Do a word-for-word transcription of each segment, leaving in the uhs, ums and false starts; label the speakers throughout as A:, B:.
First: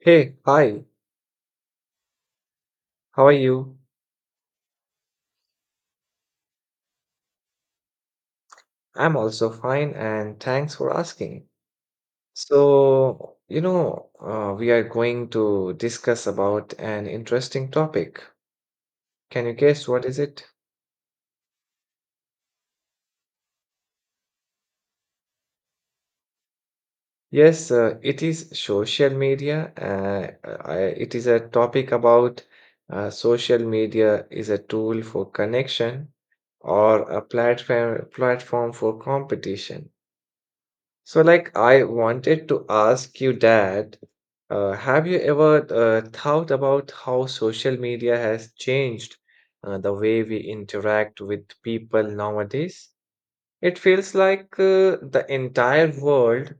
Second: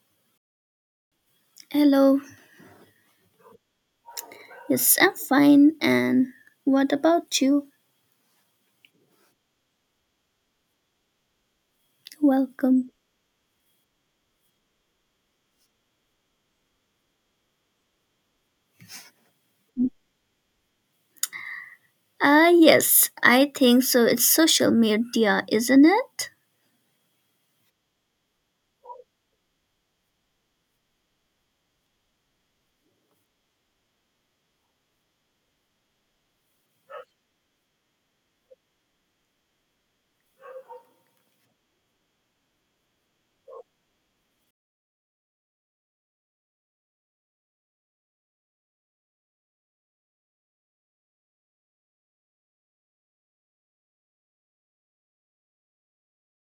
A: Hey, hi,
B: Hello.
A: how are you?
B: Yes, I'm fine. And what about you?
A: I'm also fine and thanks for asking.
B: Welcome.
A: So, you know, uh, we are going to discuss about an interesting topic. Can you guess what is it?
B: Ah, yes, I think so. It's social media, isn't it?
A: Yes, uh, it is social media. Uh, I- it is a topic about uh, social media is a tool for connection or a platform platform for competition. So, like, I wanted to ask you that, uh, have you ever uh, thought about how social media has changed uh, the way we interact with people nowadays? It feels like uh, the entire world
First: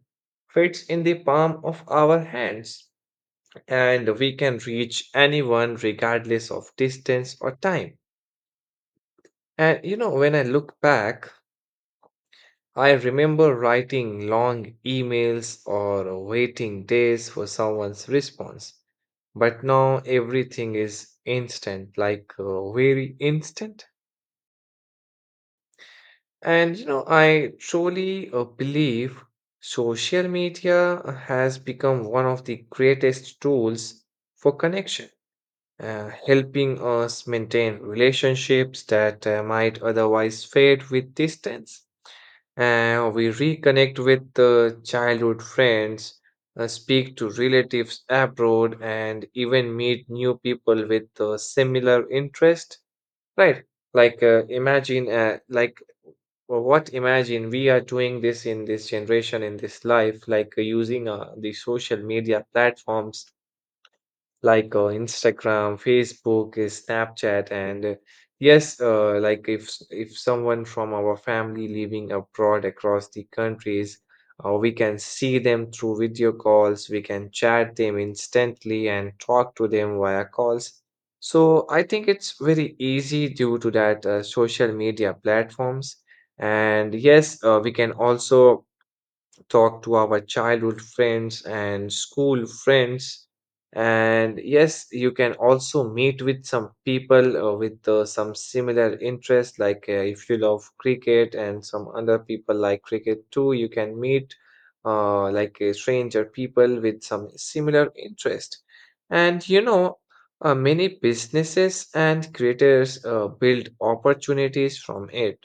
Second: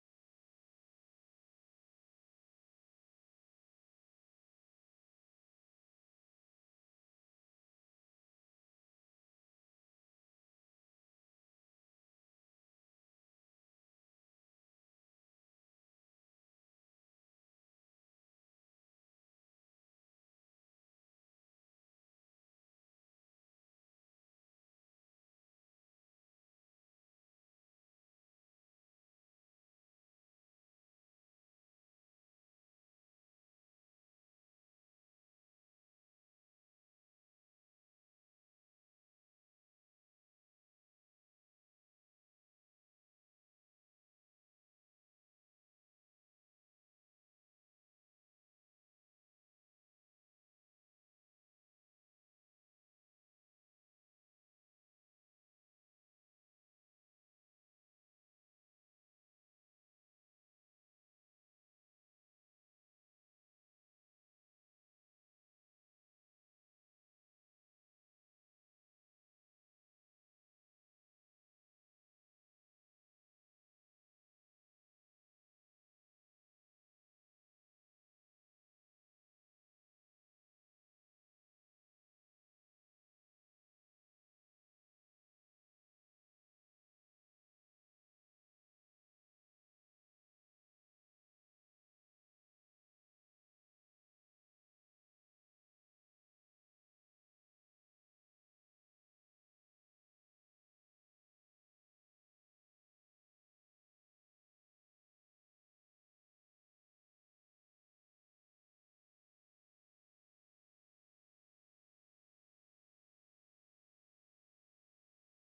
A: fits in the palm of our hands, and we can reach anyone regardless of distance or time. And you know, when I look back, I remember writing long emails or waiting days for someone's response. But now everything is instant, like uh, very instant. And you know, I truly uh, believe social media has become one of the greatest tools for connection, uh, helping us maintain relationships that uh, might otherwise fade with distance. Uh, we reconnect with uh, childhood friends, uh, speak to relatives abroad, and even meet new people with uh, similar interest. Right? Like uh, imagine, uh, like well, what Imagine we are doing this in this generation in this life, like uh, using uh, the social media platforms like uh, Instagram, Facebook, uh, Snapchat, and uh, yes, uh, like if s- if someone from our family living abroad across the countries, uh, we can see them through video calls. We can chat them instantly and talk to them via calls. So I think it's very easy due to that uh, social media platforms. And yes, uh, we can also talk to our childhood friends and school friends. And yes, you can also meet with some people uh, with uh, some similar interests, like uh, if you love cricket and some other people like cricket too, you can meet uh, like a stranger people with some similar interest. And you know, uh, many businesses and creators uh, build opportunities from it.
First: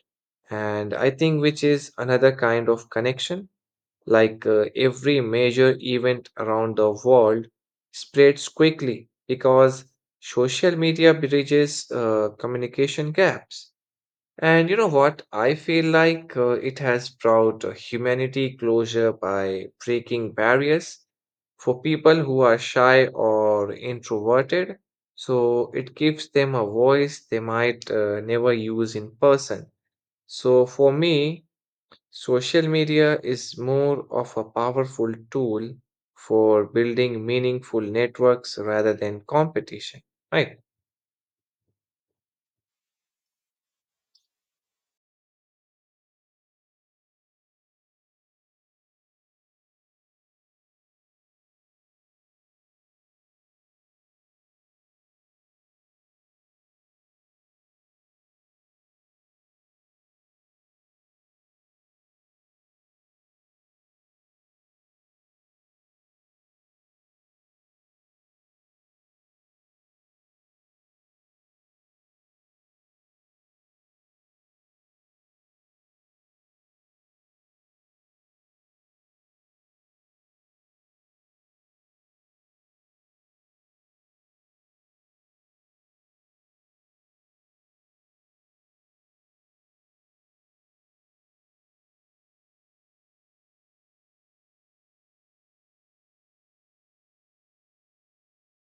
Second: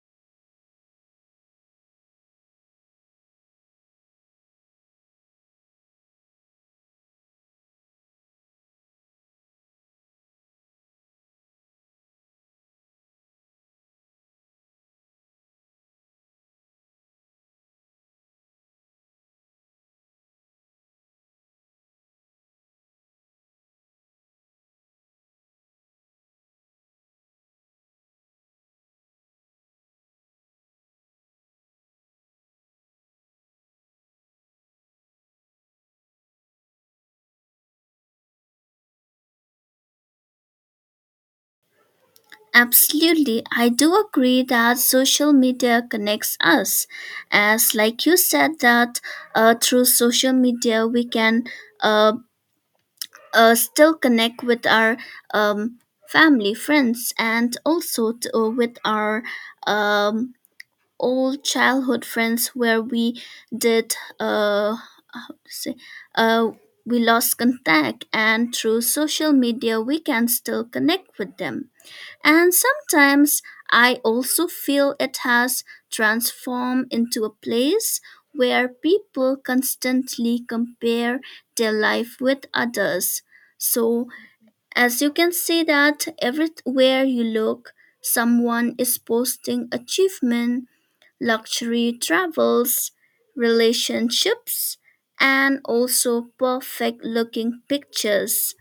A: And I think which is another kind of connection. Like uh, every major event around the world spreads quickly because social media bridges uh, communication gaps. And you know what? I feel like uh, it has brought uh, humanity closure by breaking barriers for people who are shy or introverted. So it gives them a voice they might uh, never use in person. So for me, social media is more of a powerful tool for building meaningful networks rather than competition, right?
B: Absolutely. I do agree that social media connects us. As like you said that uh, through social media we can uh, uh, still connect with our um, family, friends, and also t- uh, with our um, old childhood friends where we did uh, say, uh we lost contact, and through social media we can still connect with them. And sometimes I also feel it has transformed into a place where people constantly compare their life with others. So as you can see, that everywhere you look someone is posting achievement, luxury travels, relationships, and also perfect looking pictures.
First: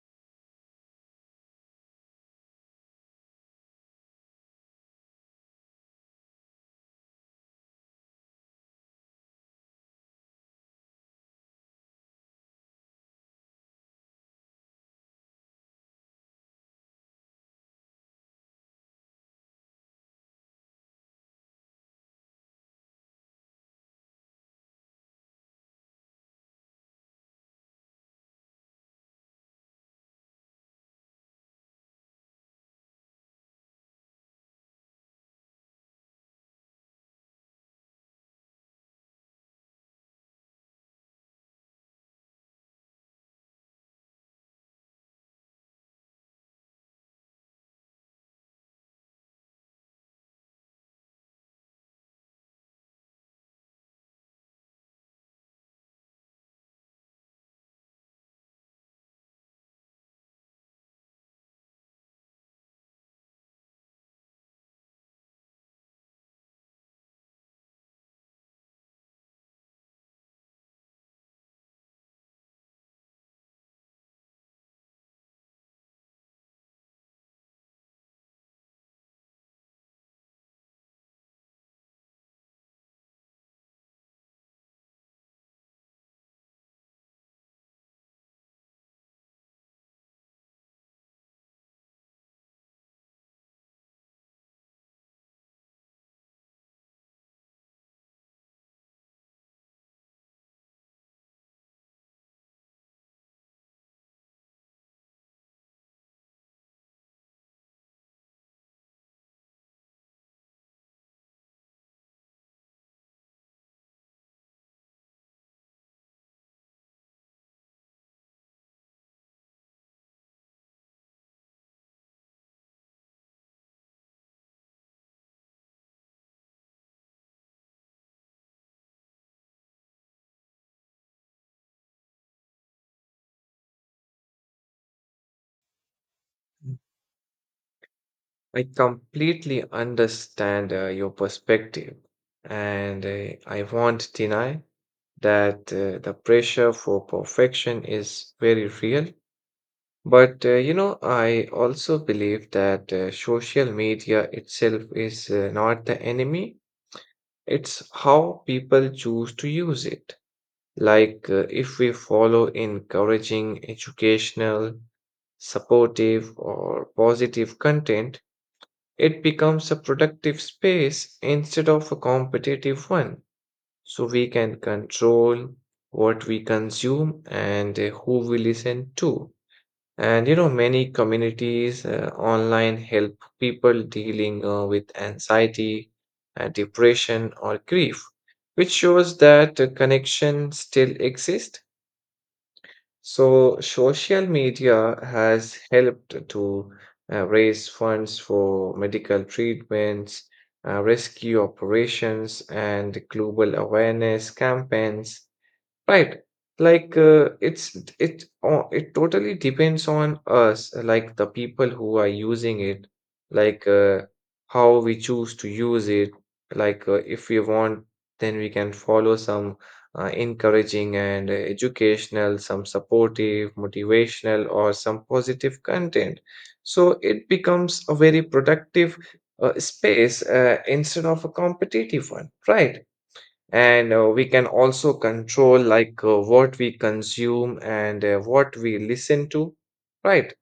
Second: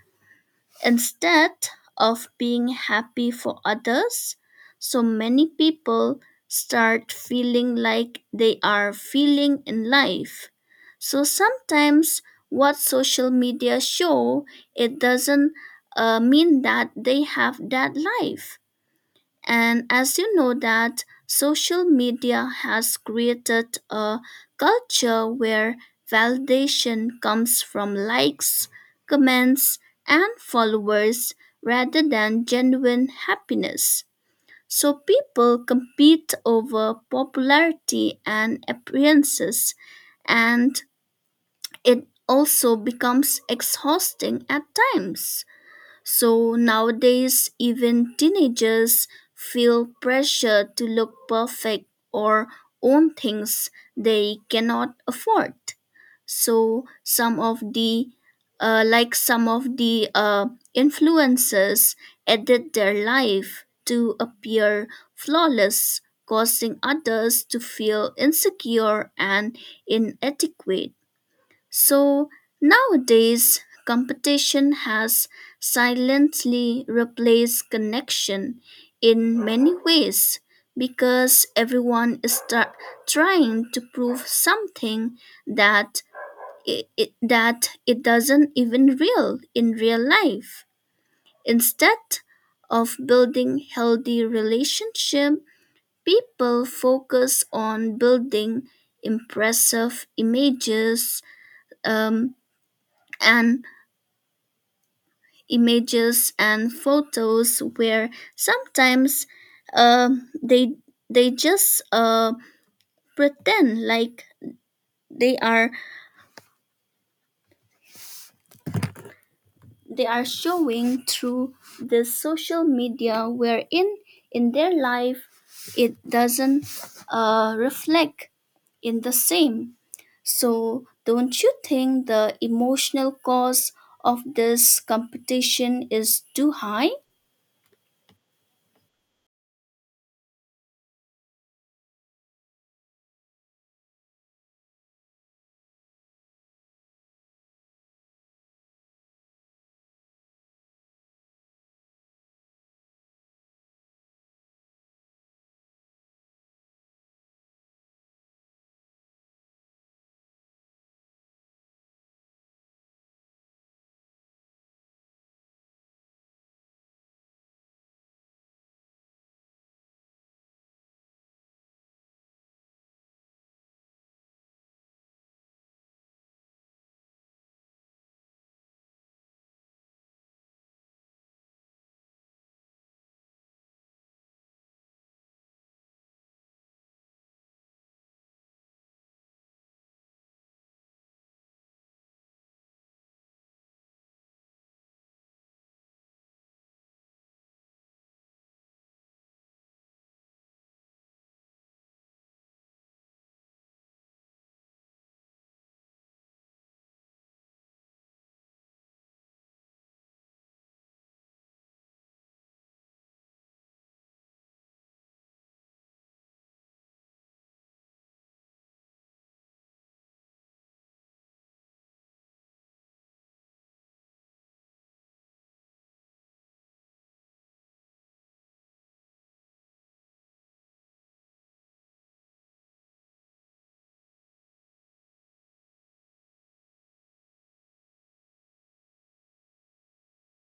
B: Instead of being happy for others, so many people start feeling like they are feeling in life. So sometimes what social media show, it doesn't uh, mean that they have that life. And as you know, that social media has created a culture where validation comes from likes, comments, and followers rather than genuine happiness. So people compete over popularity and appearances, and it also becomes exhausting at times. So nowadays, even teenagers feel pressure to look perfect or own things they cannot afford. So some of the, uh, like some of the uh, influencers edit their life to appear flawless, causing others to feel insecure and inadequate. So nowadays, competition has silently replaced connection in many ways, because everyone is tra- trying to prove something that it, it- that it doesn't even real in real life. Instead of building healthy relationship, people focus on building impressive images, um, and images and photos where sometimes uh, they they just uh, pretend like they are they are showing through the social media, wherein in their life it doesn't uh, reflect in the same. So don't you think the emotional cost of this competition is too
A: Mm.
B: high?
A: I completely understand uh, your perspective, and uh, I won't deny that uh, the pressure for perfection is very real. But uh, you know, I also believe that uh, social media itself is uh, not the enemy, it's how people choose to use it. Like, uh, if we follow encouraging, educational, supportive, or positive content, it becomes a productive space instead of a competitive one. So we can control what we consume and uh, who we listen to. And you know, many communities uh, online help people dealing uh, with anxiety, uh, depression, or grief, which shows that uh, connection still exists. So social media has helped to uh, raise funds for medical treatments, uh, rescue operations, and global awareness campaigns. Right. Like uh, it's it it o- it totally depends on us, like the people who are using it, like uh, how we choose to use it. Like uh, if we want, then we can follow some uh, encouraging and uh, educational, some supportive, motivational, or some positive content. So it becomes a very productive uh, space uh, instead of a competitive one, right? And uh, we can also control like uh, what we consume and uh, what we listen to, right?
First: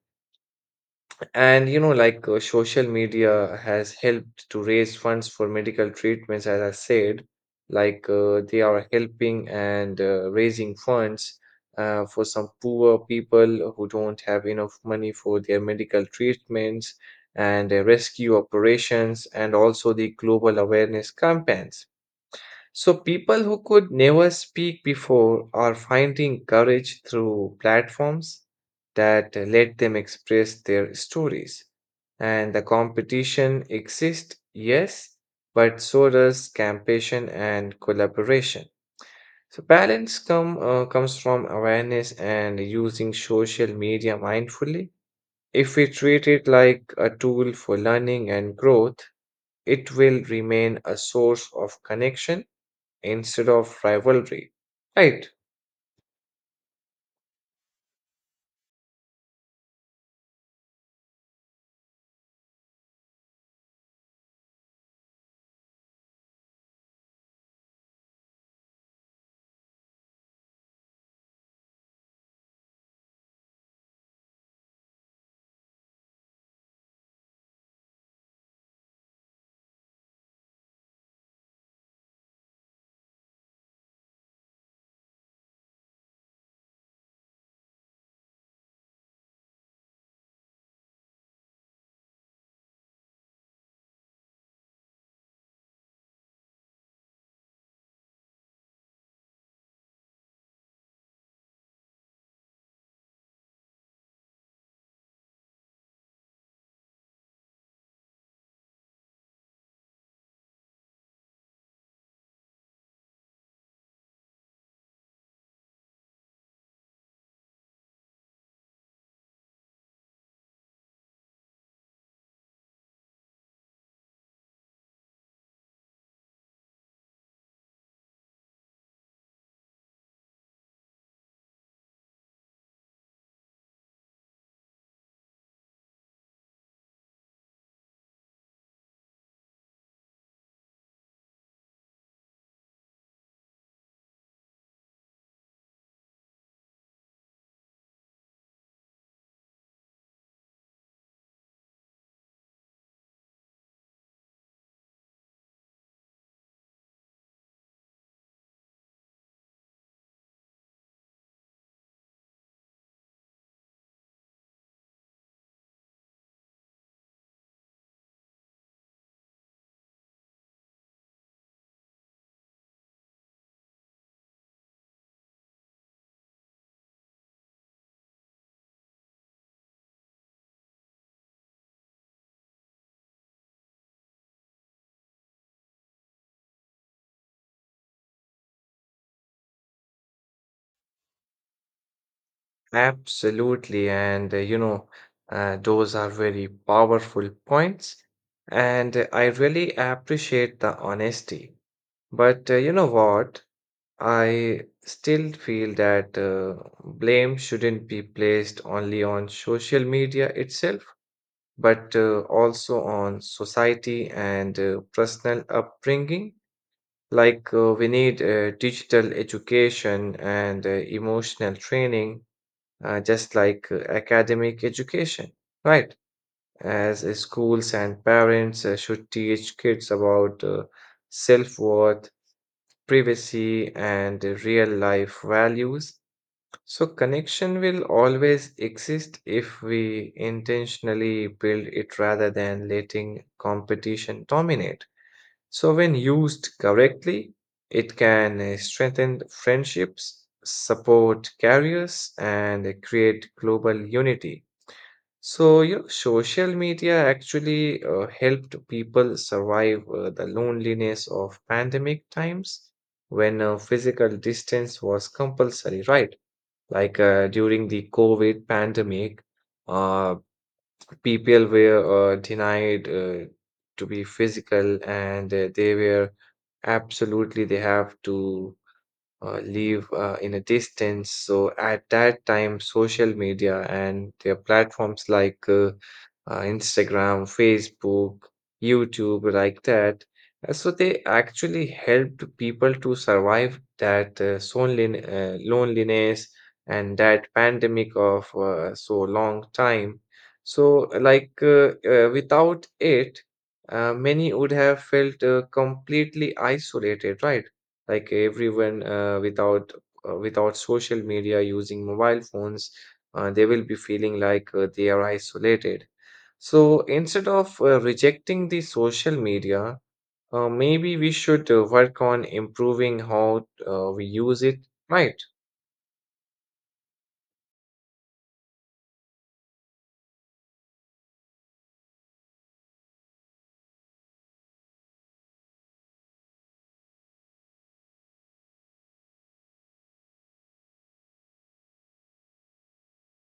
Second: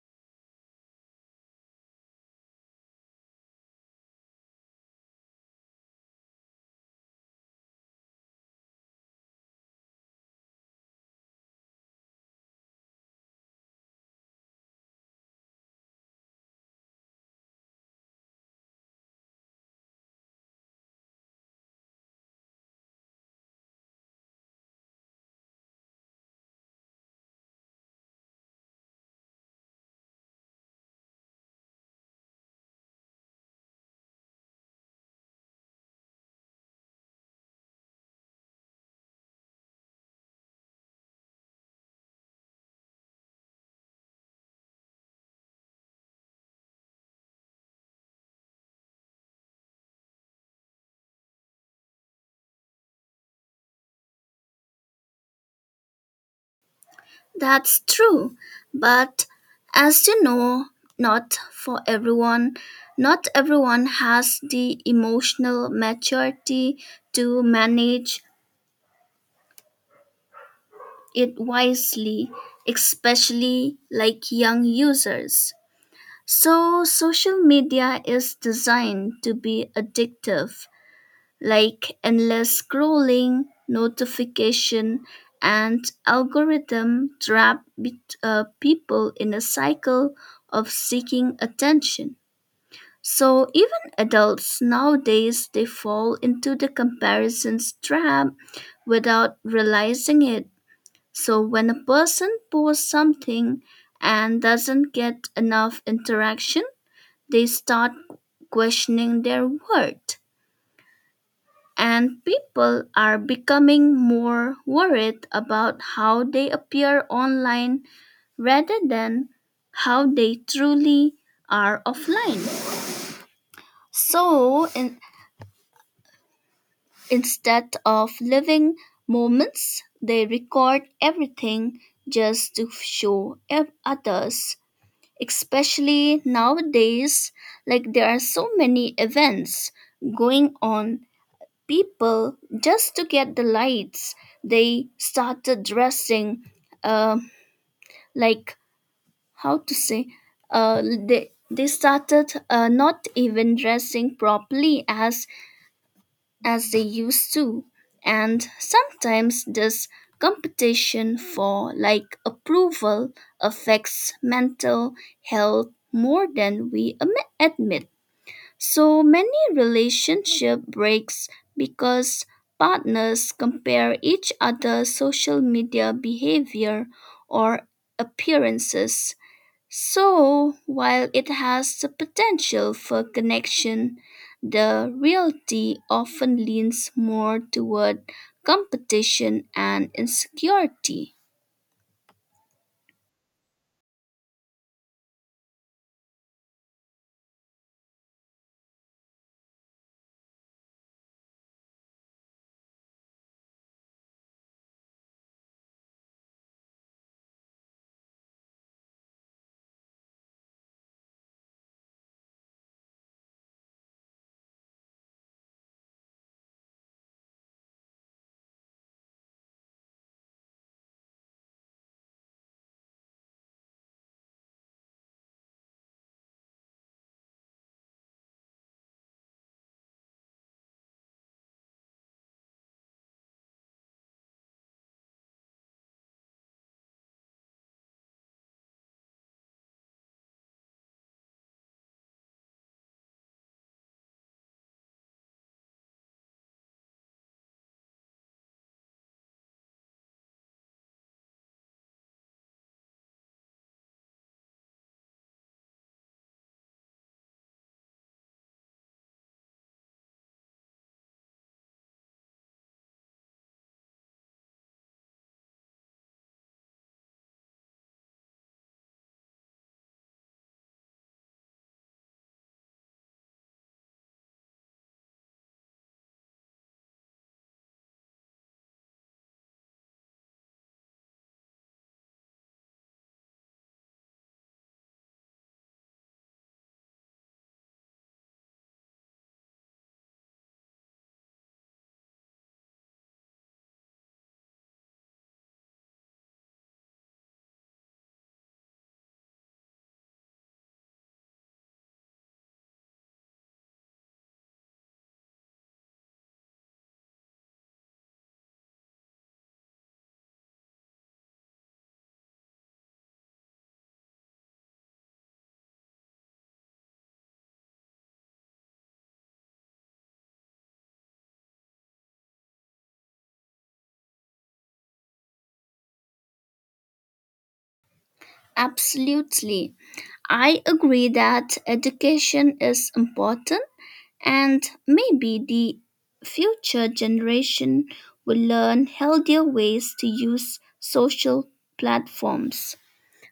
A: And you know, like uh, social media has helped to raise funds for medical treatments, as I said. Like uh, they are helping and uh, raising funds uh, for some poor people who don't have enough money for their medical treatments, and uh, rescue operations and also the global awareness campaigns. So people who could never speak before are finding courage through platforms that uh, let them express their stories. And the competition exists, yes, but so does campaign and collaboration. So, balance come, uh, comes from awareness and using social media mindfully. If we treat it like a tool for learning and growth, it will remain a source of connection instead of rivalry. Right,
B: That's true. But as you know, not for everyone, not everyone has the emotional maturity to manage it wisely, especially like young users. So, social media is designed to be addictive, like endless scrolling, notification, and algorithm trap bet- uh, people in a cycle of seeking attention. So even adults nowadays they fall into the comparisons trap without realizing it. So when a person posts something and doesn't get enough interaction, they start questioning their worth, and people are becoming more worried about how they appear online rather than how they truly are offline. So in, instead of living moments, they record everything just to show ev- others. Especially nowadays, like there are so many events going on, people just to get the lights they started dressing uh, like how to say, uh, they, they started uh, not even dressing properly as as they used to. And sometimes this competition for like approval affects mental health more than we am- admit. So many relationship breaks because partners compare each other's social media behavior or appearances. So while it has the potential for connection, the reality often leans more toward competition and insecurity.
A: absolutely. And uh, you know, uh, those are very powerful points. And uh, I really appreciate the honesty. But uh, you know what? I still feel that uh, blame shouldn't be placed only on social media itself, but uh, also on society and uh, personal upbringing. Like, uh, we need uh, digital education and uh, emotional training, uh, just like uh, academic education, right? As uh, schools and parents uh, should teach kids about uh, self-worth, privacy, and uh, real-life values. So, connection will always exist if we intentionally build it rather than letting competition dominate. So, when used correctly, it can uh, strengthen friendships, support careers, and uh, create global unity. So, you know, social media actually uh, helped people survive uh, the loneliness of pandemic times when uh, physical distance was compulsory, right? Like uh, during the COVID pandemic, uh, people were uh, denied uh, to be physical, and uh, they were. Absolutely, they have to uh, live uh, in a distance. So at that time, social media and their platforms like uh, uh, Instagram, Facebook, YouTube, like that. uh, So they actually helped people to survive that uh, solelin- uh, loneliness and that pandemic of uh, so long time. So like uh, uh, without it, uh, many would have felt uh, completely isolated, right? Like everyone uh, without uh, without social media using mobile phones, uh, they will be feeling like uh, they are isolated. So instead of uh, rejecting the social media, uh, maybe we should uh, work on improving how uh, we use it, right?
B: Absolutely. I agree that education is important. And maybe the future generation will learn healthier ways to use social platforms.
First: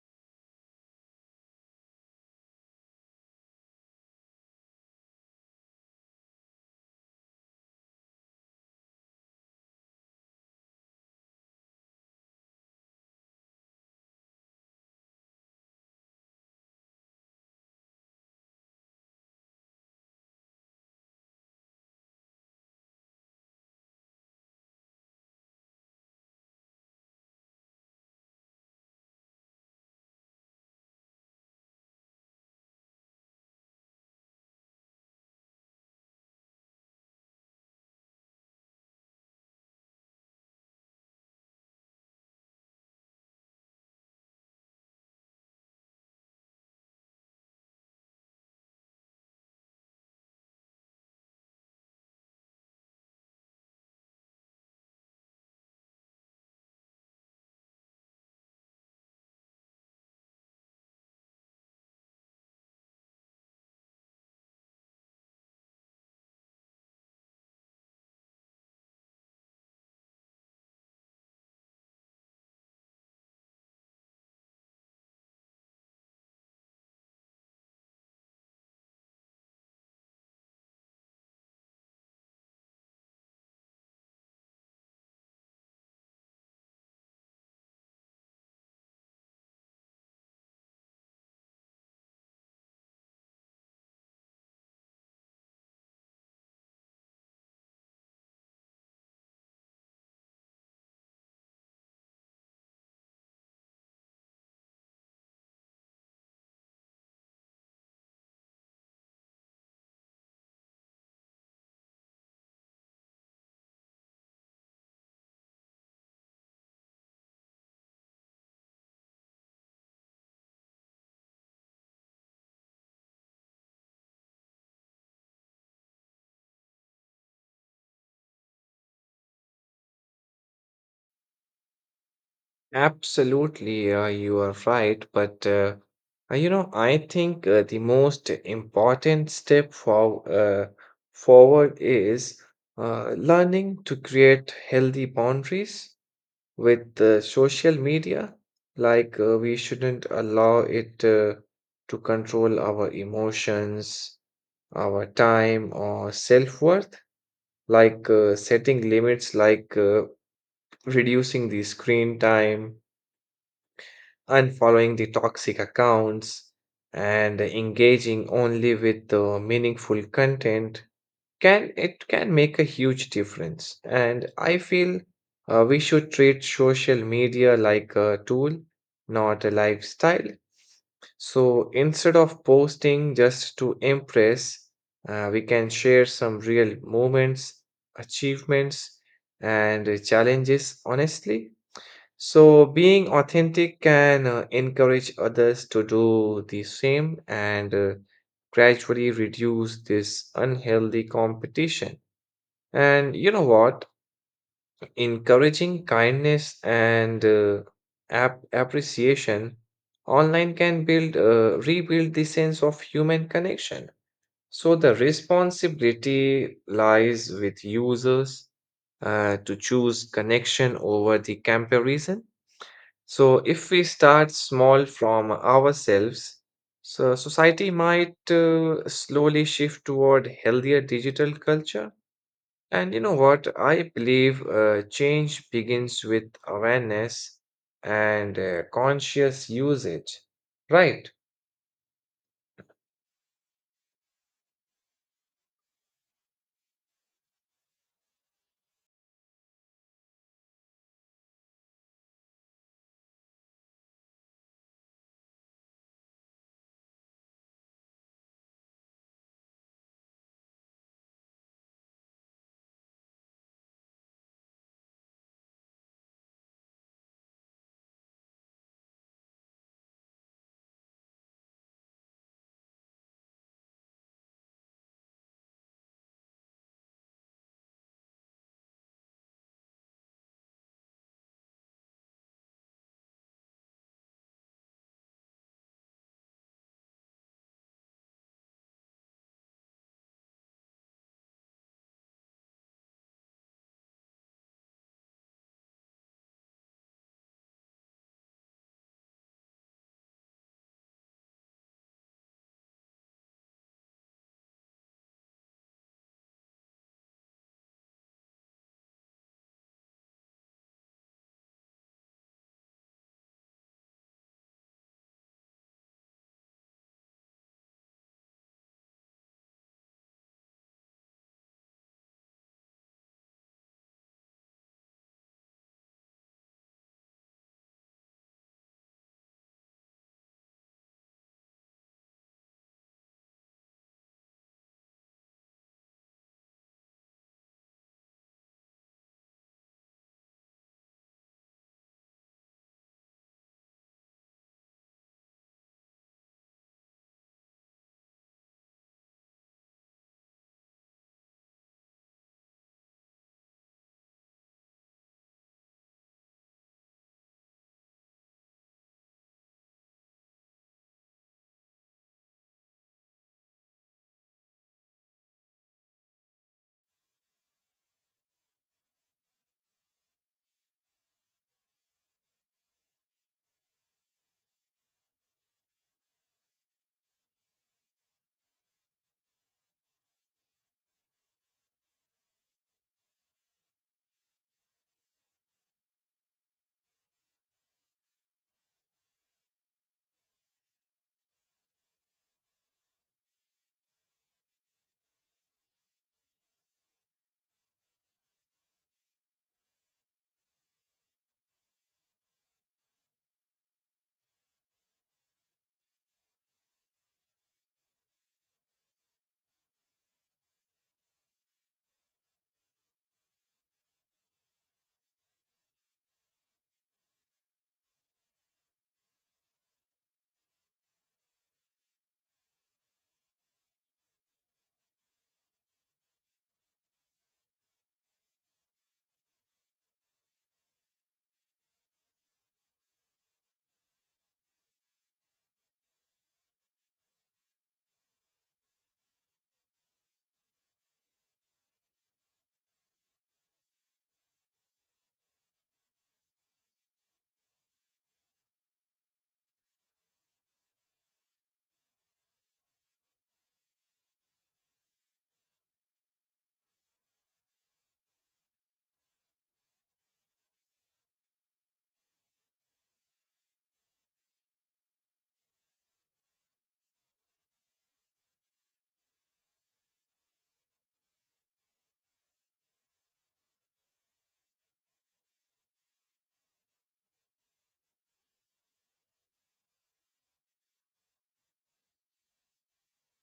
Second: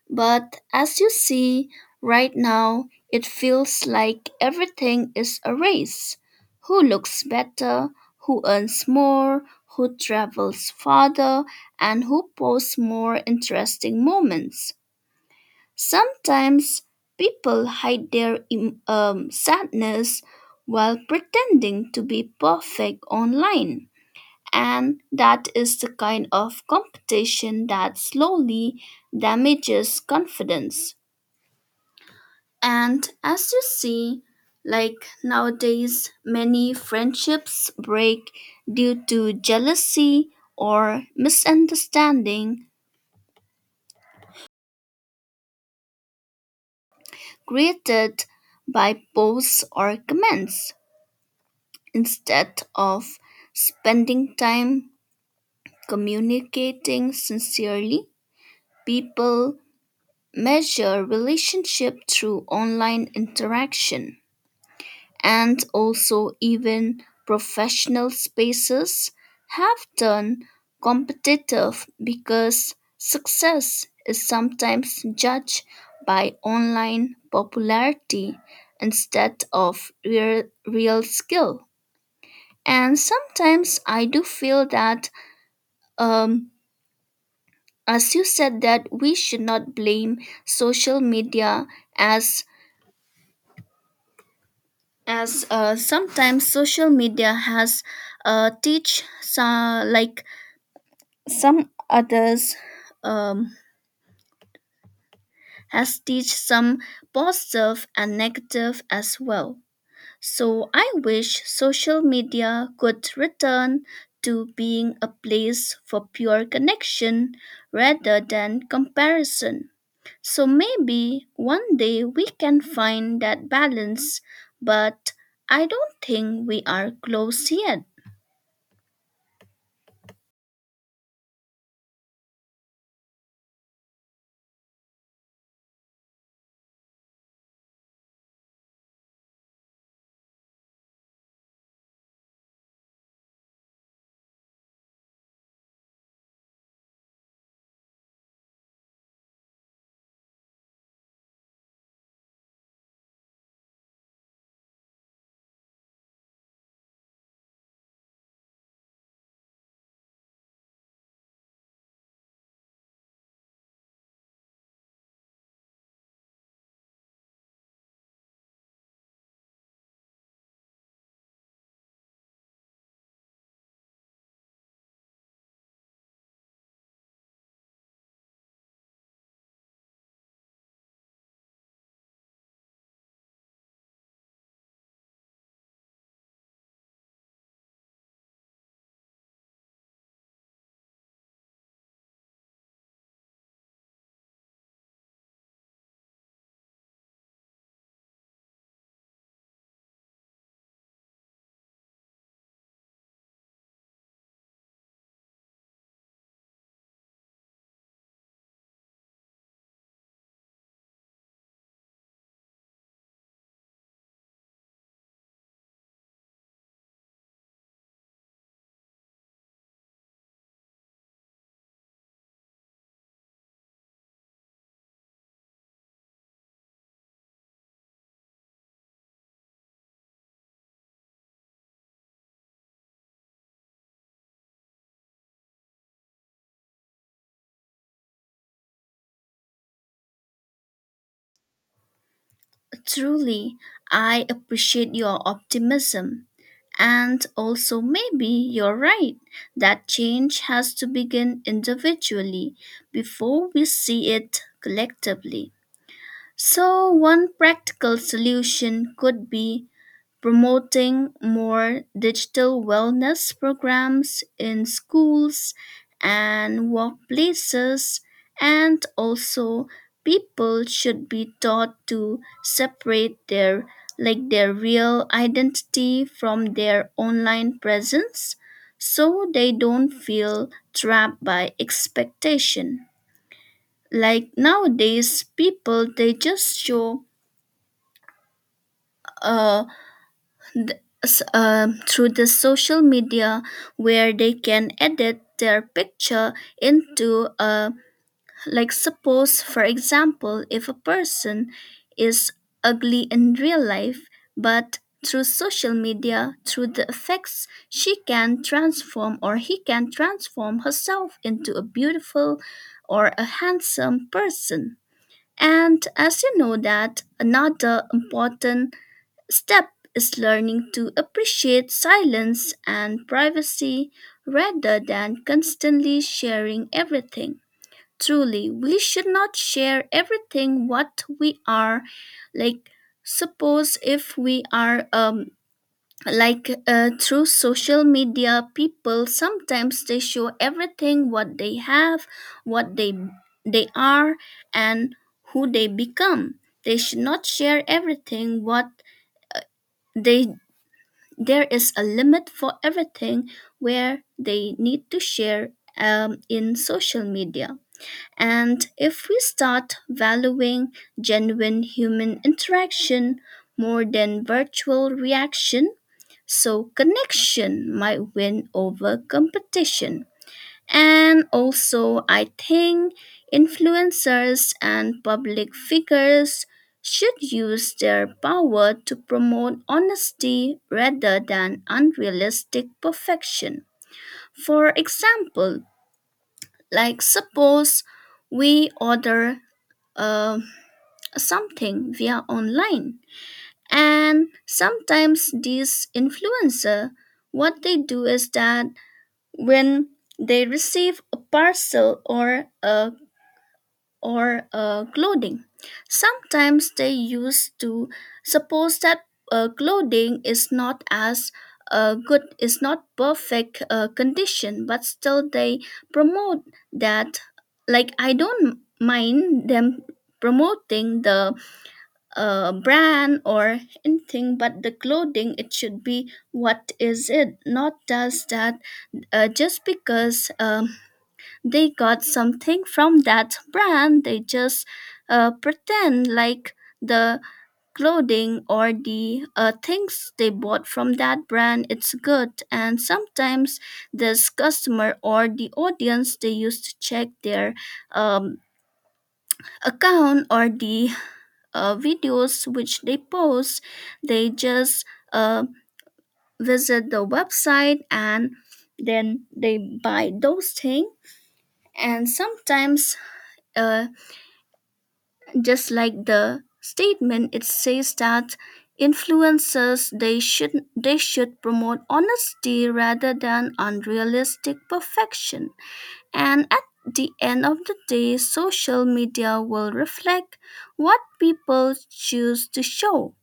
B: But as you see right now, it feels like everything is a race. Who looks better, who earns more, who travels farther, and who posts more interesting moments. Sometimes people hide their em- um, sadness while pretending to be perfect online. And that is the kind of competition that slowly damages confidence. And as you see, like nowadays, many friendships break due to jealousy or misunderstanding created by posts or comments. Instead of spending time communicating sincerely, people measure relationship through online interaction, and also even professional spaces have turned competitive because success is sometimes judged by online popularity instead of real, real skill. And sometimes I do feel that, um, as you said, that we should not blame social media as as uh, sometimes social media has uh, teach some like some others, um, has teach some positive and negative as well. So I wish social media could return to being a place for pure connection rather than comparison. So maybe one day we can find that balance, but I don't think we are close yet.
A: Absolutely, uh, you are right. But uh, uh, you know, I think uh, the most important step for uh, forward is uh, learning to create healthy boundaries with uh, social media. Like uh, we shouldn't allow it uh, to control our emotions, our time, or self-worth. Like uh, setting limits, like uh, reducing the screen time, unfollowing the toxic accounts, and engaging only with the meaningful content can it can make a huge difference. And I feel uh, we should treat social media like a tool, not a lifestyle. So instead of posting just to impress, uh, we can share some real moments, achievements, and challenges honestly. So, being authentic can uh, encourage others to do the same and uh, gradually reduce this unhealthy competition. And you know what? Encouraging kindness and uh, ap- appreciation online can build, uh, rebuild the sense of human connection. So, the responsibility lies with users uh, to choose connection over the comparison. So, if we start small from ourselves, so society might uh, slowly shift toward healthier digital culture. And you know what? I believe uh, change begins with awareness and uh, conscious usage. Right.
B: Truly, I appreciate your optimism. And also, maybe you're right that change has to begin individually before we see it collectively. So, one practical solution could be promoting more digital wellness programs in schools and workplaces, and also people should be taught to separate their like their real identity from their online presence, so they don't feel trapped by expectation. Like nowadays people they just show uh s- um, through the social media where they can edit their picture into a, like suppose for example, if a person is ugly in real life, but through social media through the effects she can transform or he can transform herself into a beautiful or a handsome person. And as you know, that another important step is learning to appreciate silence and privacy rather than constantly sharing everything. Truly, we should not share everything what we are. Like, suppose if we are um like uh, through social media people sometimes they show everything what they have, what they they are and who they become. They should not share everything what they, there is a limit for everything where they need to share um, in social media. And if we start valuing genuine human interaction more than virtual reaction, so connection might win over competition. And also, I think influencers and public figures should use their power to promote honesty rather than unrealistic perfection. For example, like suppose we order uh, something via online, and sometimes these influencer what they do is that when they receive a parcel or a or uh, clothing. Sometimes they used to suppose that uh, clothing is not as uh, good, is not perfect uh, condition, but still they promote that. Like I don't mind them promoting the uh, brand or anything, but the clothing it should be what is it, not just that uh, just because. Um, they got something from that brand. They just uh, pretend like the clothing or the uh, things they bought from that brand it's good. And sometimes this customer or the audience they used to check their um, account or the uh, videos which they post, they just uh, visit the website and then they buy those things. And sometimes, uh, just like the statement, it says that influencers they should they should promote honesty rather than unrealistic perfection. And at the end of the day, social media will reflect what people choose to show.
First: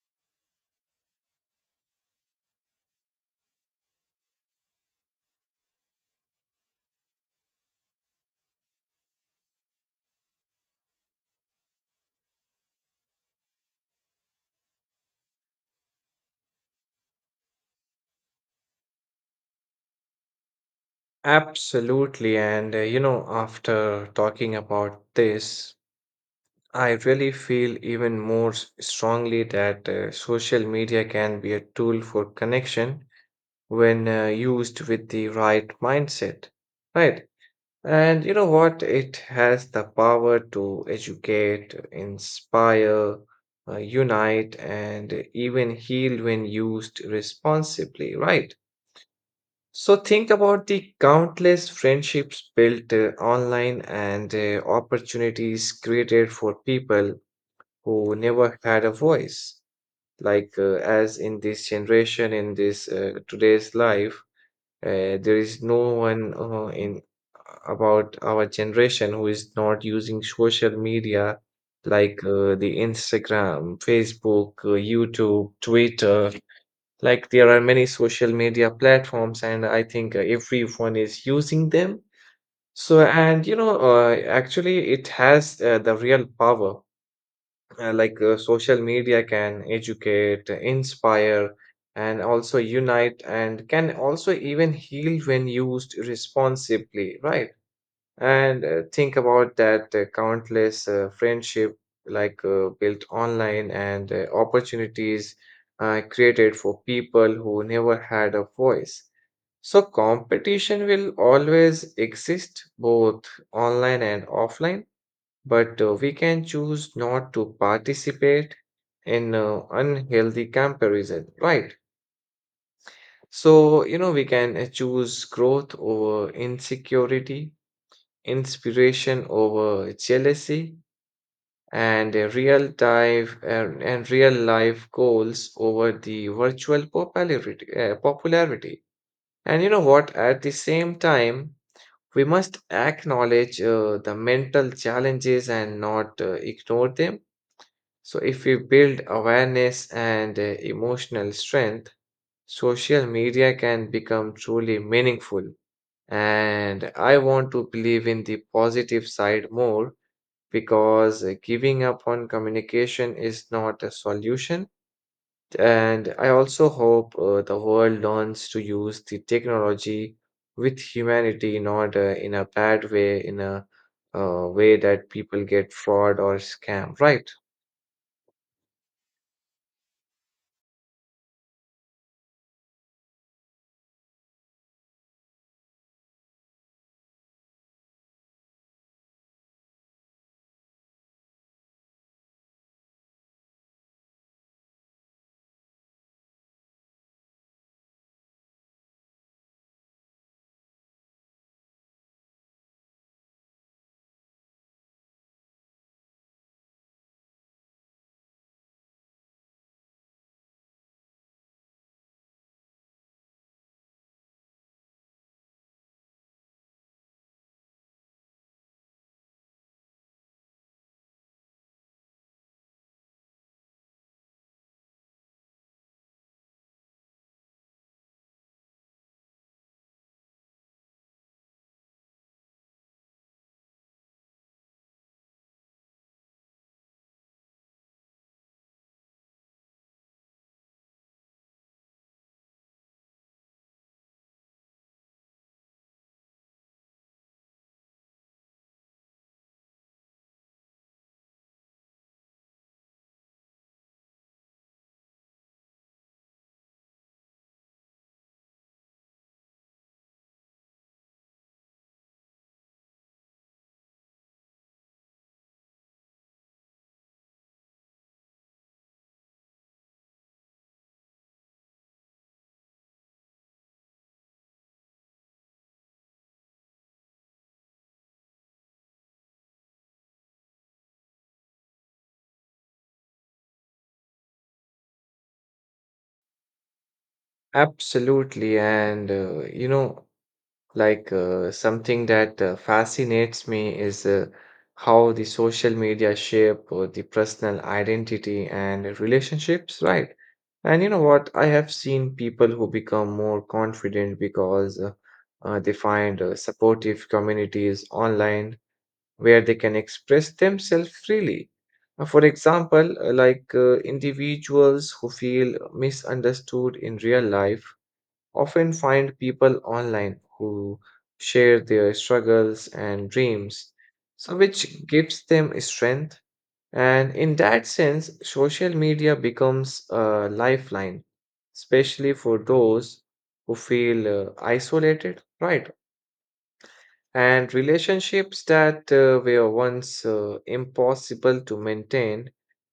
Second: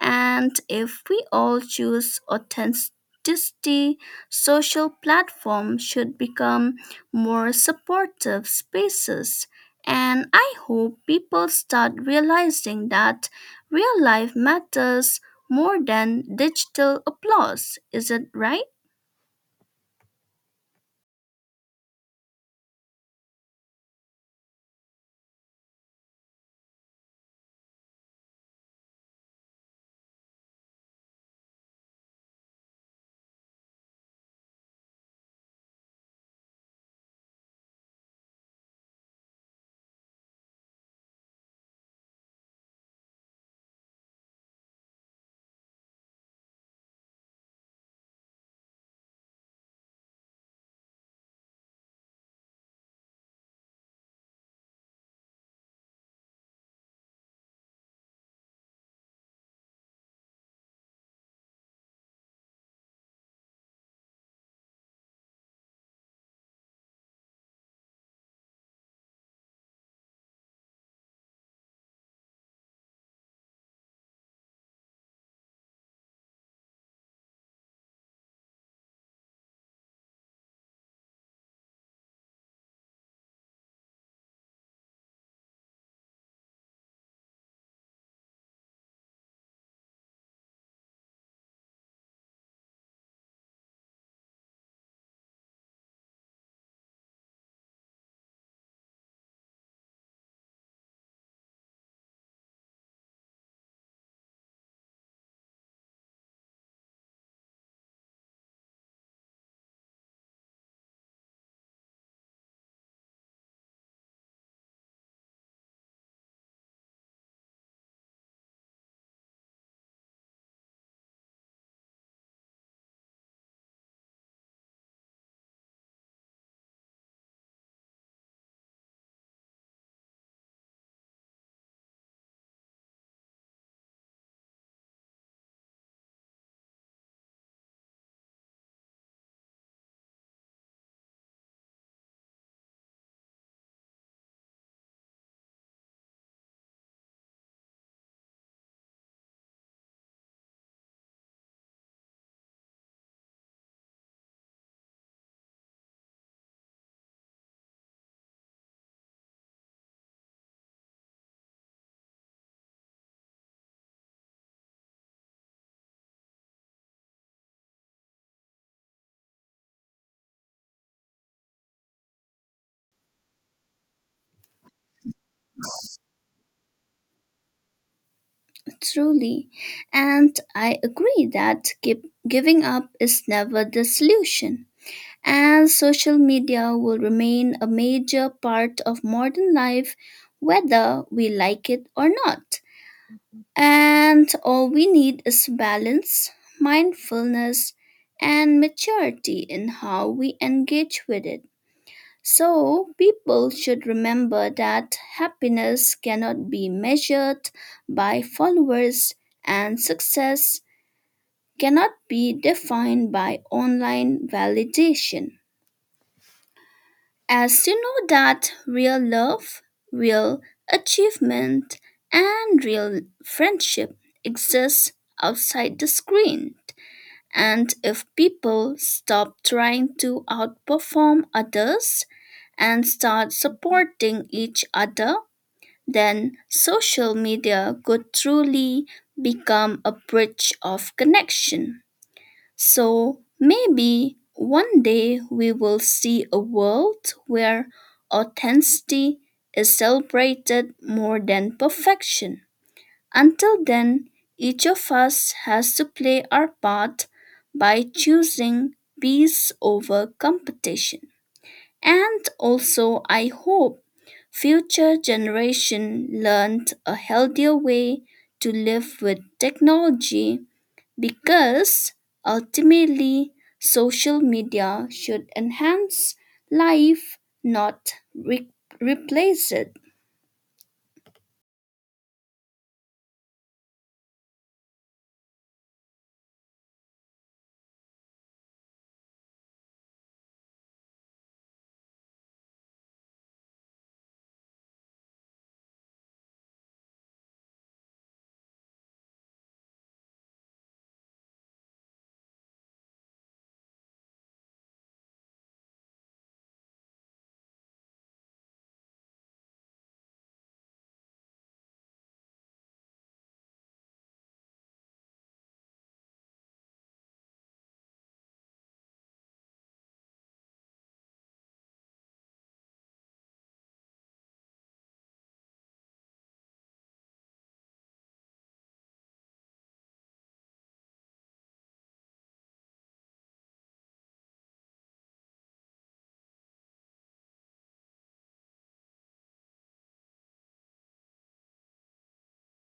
B: And if we all choose authenticity, social platforms should become more supportive spaces. And I hope people start realizing that real life matters more than digital applause. Is it right?
A: Absolutely. And uh, you know, after talking about this, I really feel even more s- strongly that uh, social media can be a tool for connection when uh, used with the right mindset, right? And you know what? It has the power to educate, inspire, uh, unite, and even heal when used responsibly, right? So think about the countless friendships built uh, online and uh, opportunities created for people who never had a voice. Like uh, as in this generation, in this uh, today's life, uh, there is no one uh, in about our generation who is not using social media, like uh, the Instagram, Facebook, uh, YouTube, Twitter. Like there are many social media platforms, and I think uh, everyone is using them. So, and you know, uh, actually, it has uh, the real power. Uh, like uh, social media can educate, inspire, and also unite, and can also even heal when used responsibly, right? And uh, think about that uh, countless uh, friendship like uh, built online and uh, opportunities uh, created for people who never had a voice. So competition will always exist both online and offline, but uh, we can choose not to participate in uh, unhealthy comparison, right? So, you know, we can uh, choose growth over insecurity, inspiration over jealousy, and uh, real time and, and real life goals over the virtual popularity, uh, popularity. And you know what? At the same time, we must acknowledge uh, the mental challenges and not uh, ignore them. So, if we build awareness and uh, emotional strength, social media can become truly meaningful. And I want to believe in the positive side more because uh, giving up on communication is not a solution. And I also hope uh, the world learns to use the technology with humanity, not uh, in a bad way, in a uh, way that people get fraud or scam, right?
B: Truly. And I agree that give, giving up is never the solution. And social media will remain a major part of modern life, whether we like it or not. And all we need is balance, mindfulness, and maturity in how we engage with it. So, people should remember that happiness cannot be measured by followers, and success cannot be defined by online validation. As you know, that real love, real achievement, and real friendship exists outside the screen. And if people stop trying to outperform others and start supporting each other, then social media could truly become a bridge of connection. So maybe one day we will see a world where authenticity is celebrated more than perfection. Until then, each of us has to play our part by choosing peace over competition. And also, I hope future generation learned a healthier way to live with technology, because ultimately social media should enhance life, not re- replace it.
A: Absolutely. And, uh, you know, like uh, something that uh, fascinates me is uh, how the social media shape uh, the personal identity and relationships, right? And you know what? I have seen people who become more confident because uh, uh, they find uh, supportive communities online where they can express themselves freely. Uh, For example, uh, like uh, individuals who feel misunderstood in real life often find people online who share their struggles and dreams, so which gives them strength. And in that sense, social media becomes a lifeline, especially for those who feel uh, isolated, right? And relationships that uh, were once uh, impossible to maintain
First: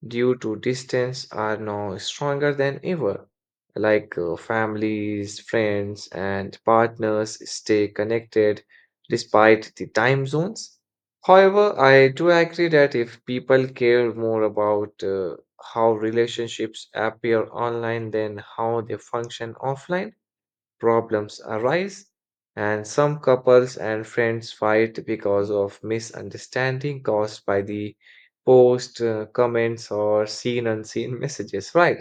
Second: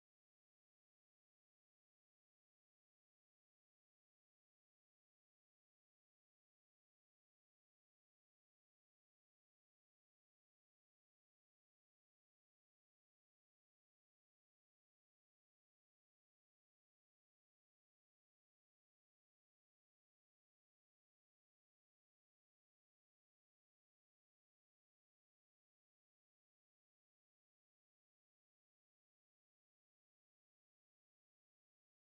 A: due to distance are now stronger than ever. Like uh, families, friends, and partners stay connected despite the time zones. However, I do agree that if people care more about uh, how relationships appear online than how they function offline, problems arise, and some couples and friends fight because of misunderstanding caused by the post, uh, comments, or seen unseen messages, right?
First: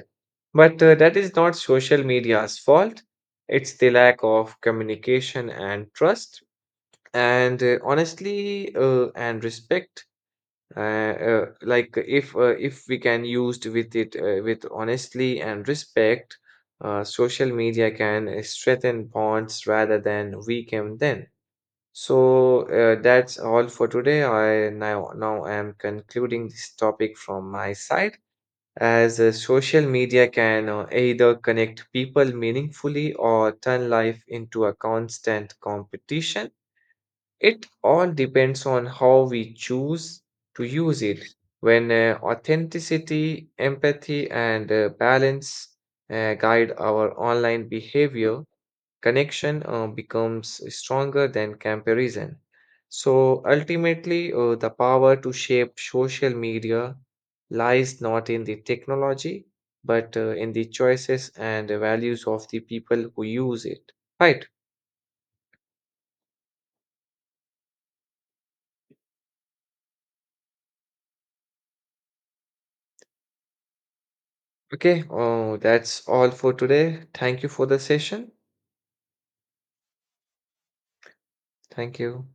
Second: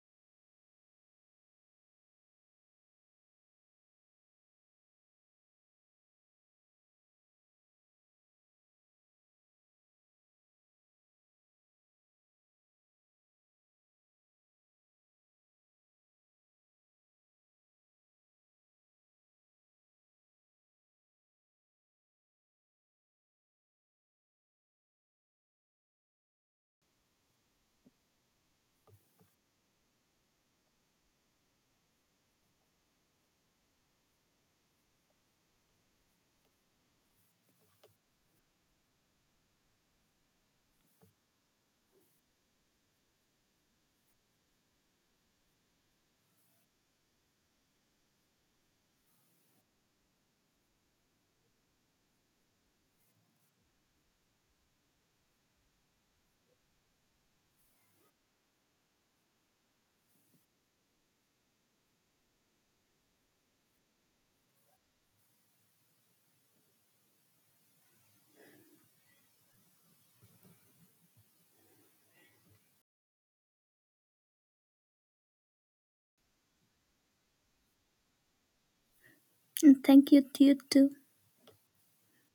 A: But uh, that is not social media's fault. It's the lack of communication and trust, and uh, honestly, uh, and respect. Uh, uh, like if uh, if we can used with it uh, with honestly and respect, uh, social media can uh, strengthen bonds rather than weaken them. So uh, that's all for today. I now now am concluding this topic from my side. As uh, social media can uh, either connect people meaningfully or turn life into a constant competition, it all depends on how we choose to use it. When uh, authenticity, empathy, and uh, balance uh, guide our online behavior, connection uh, becomes stronger than comparison. So ultimately, uh, the power to shape social media lies not in the technology, but uh, in the choices and values of the people who use it. Right. Okay. Oh, that's all for today. Thank you for the session.
B: And thank you to you too.
A: Thank you.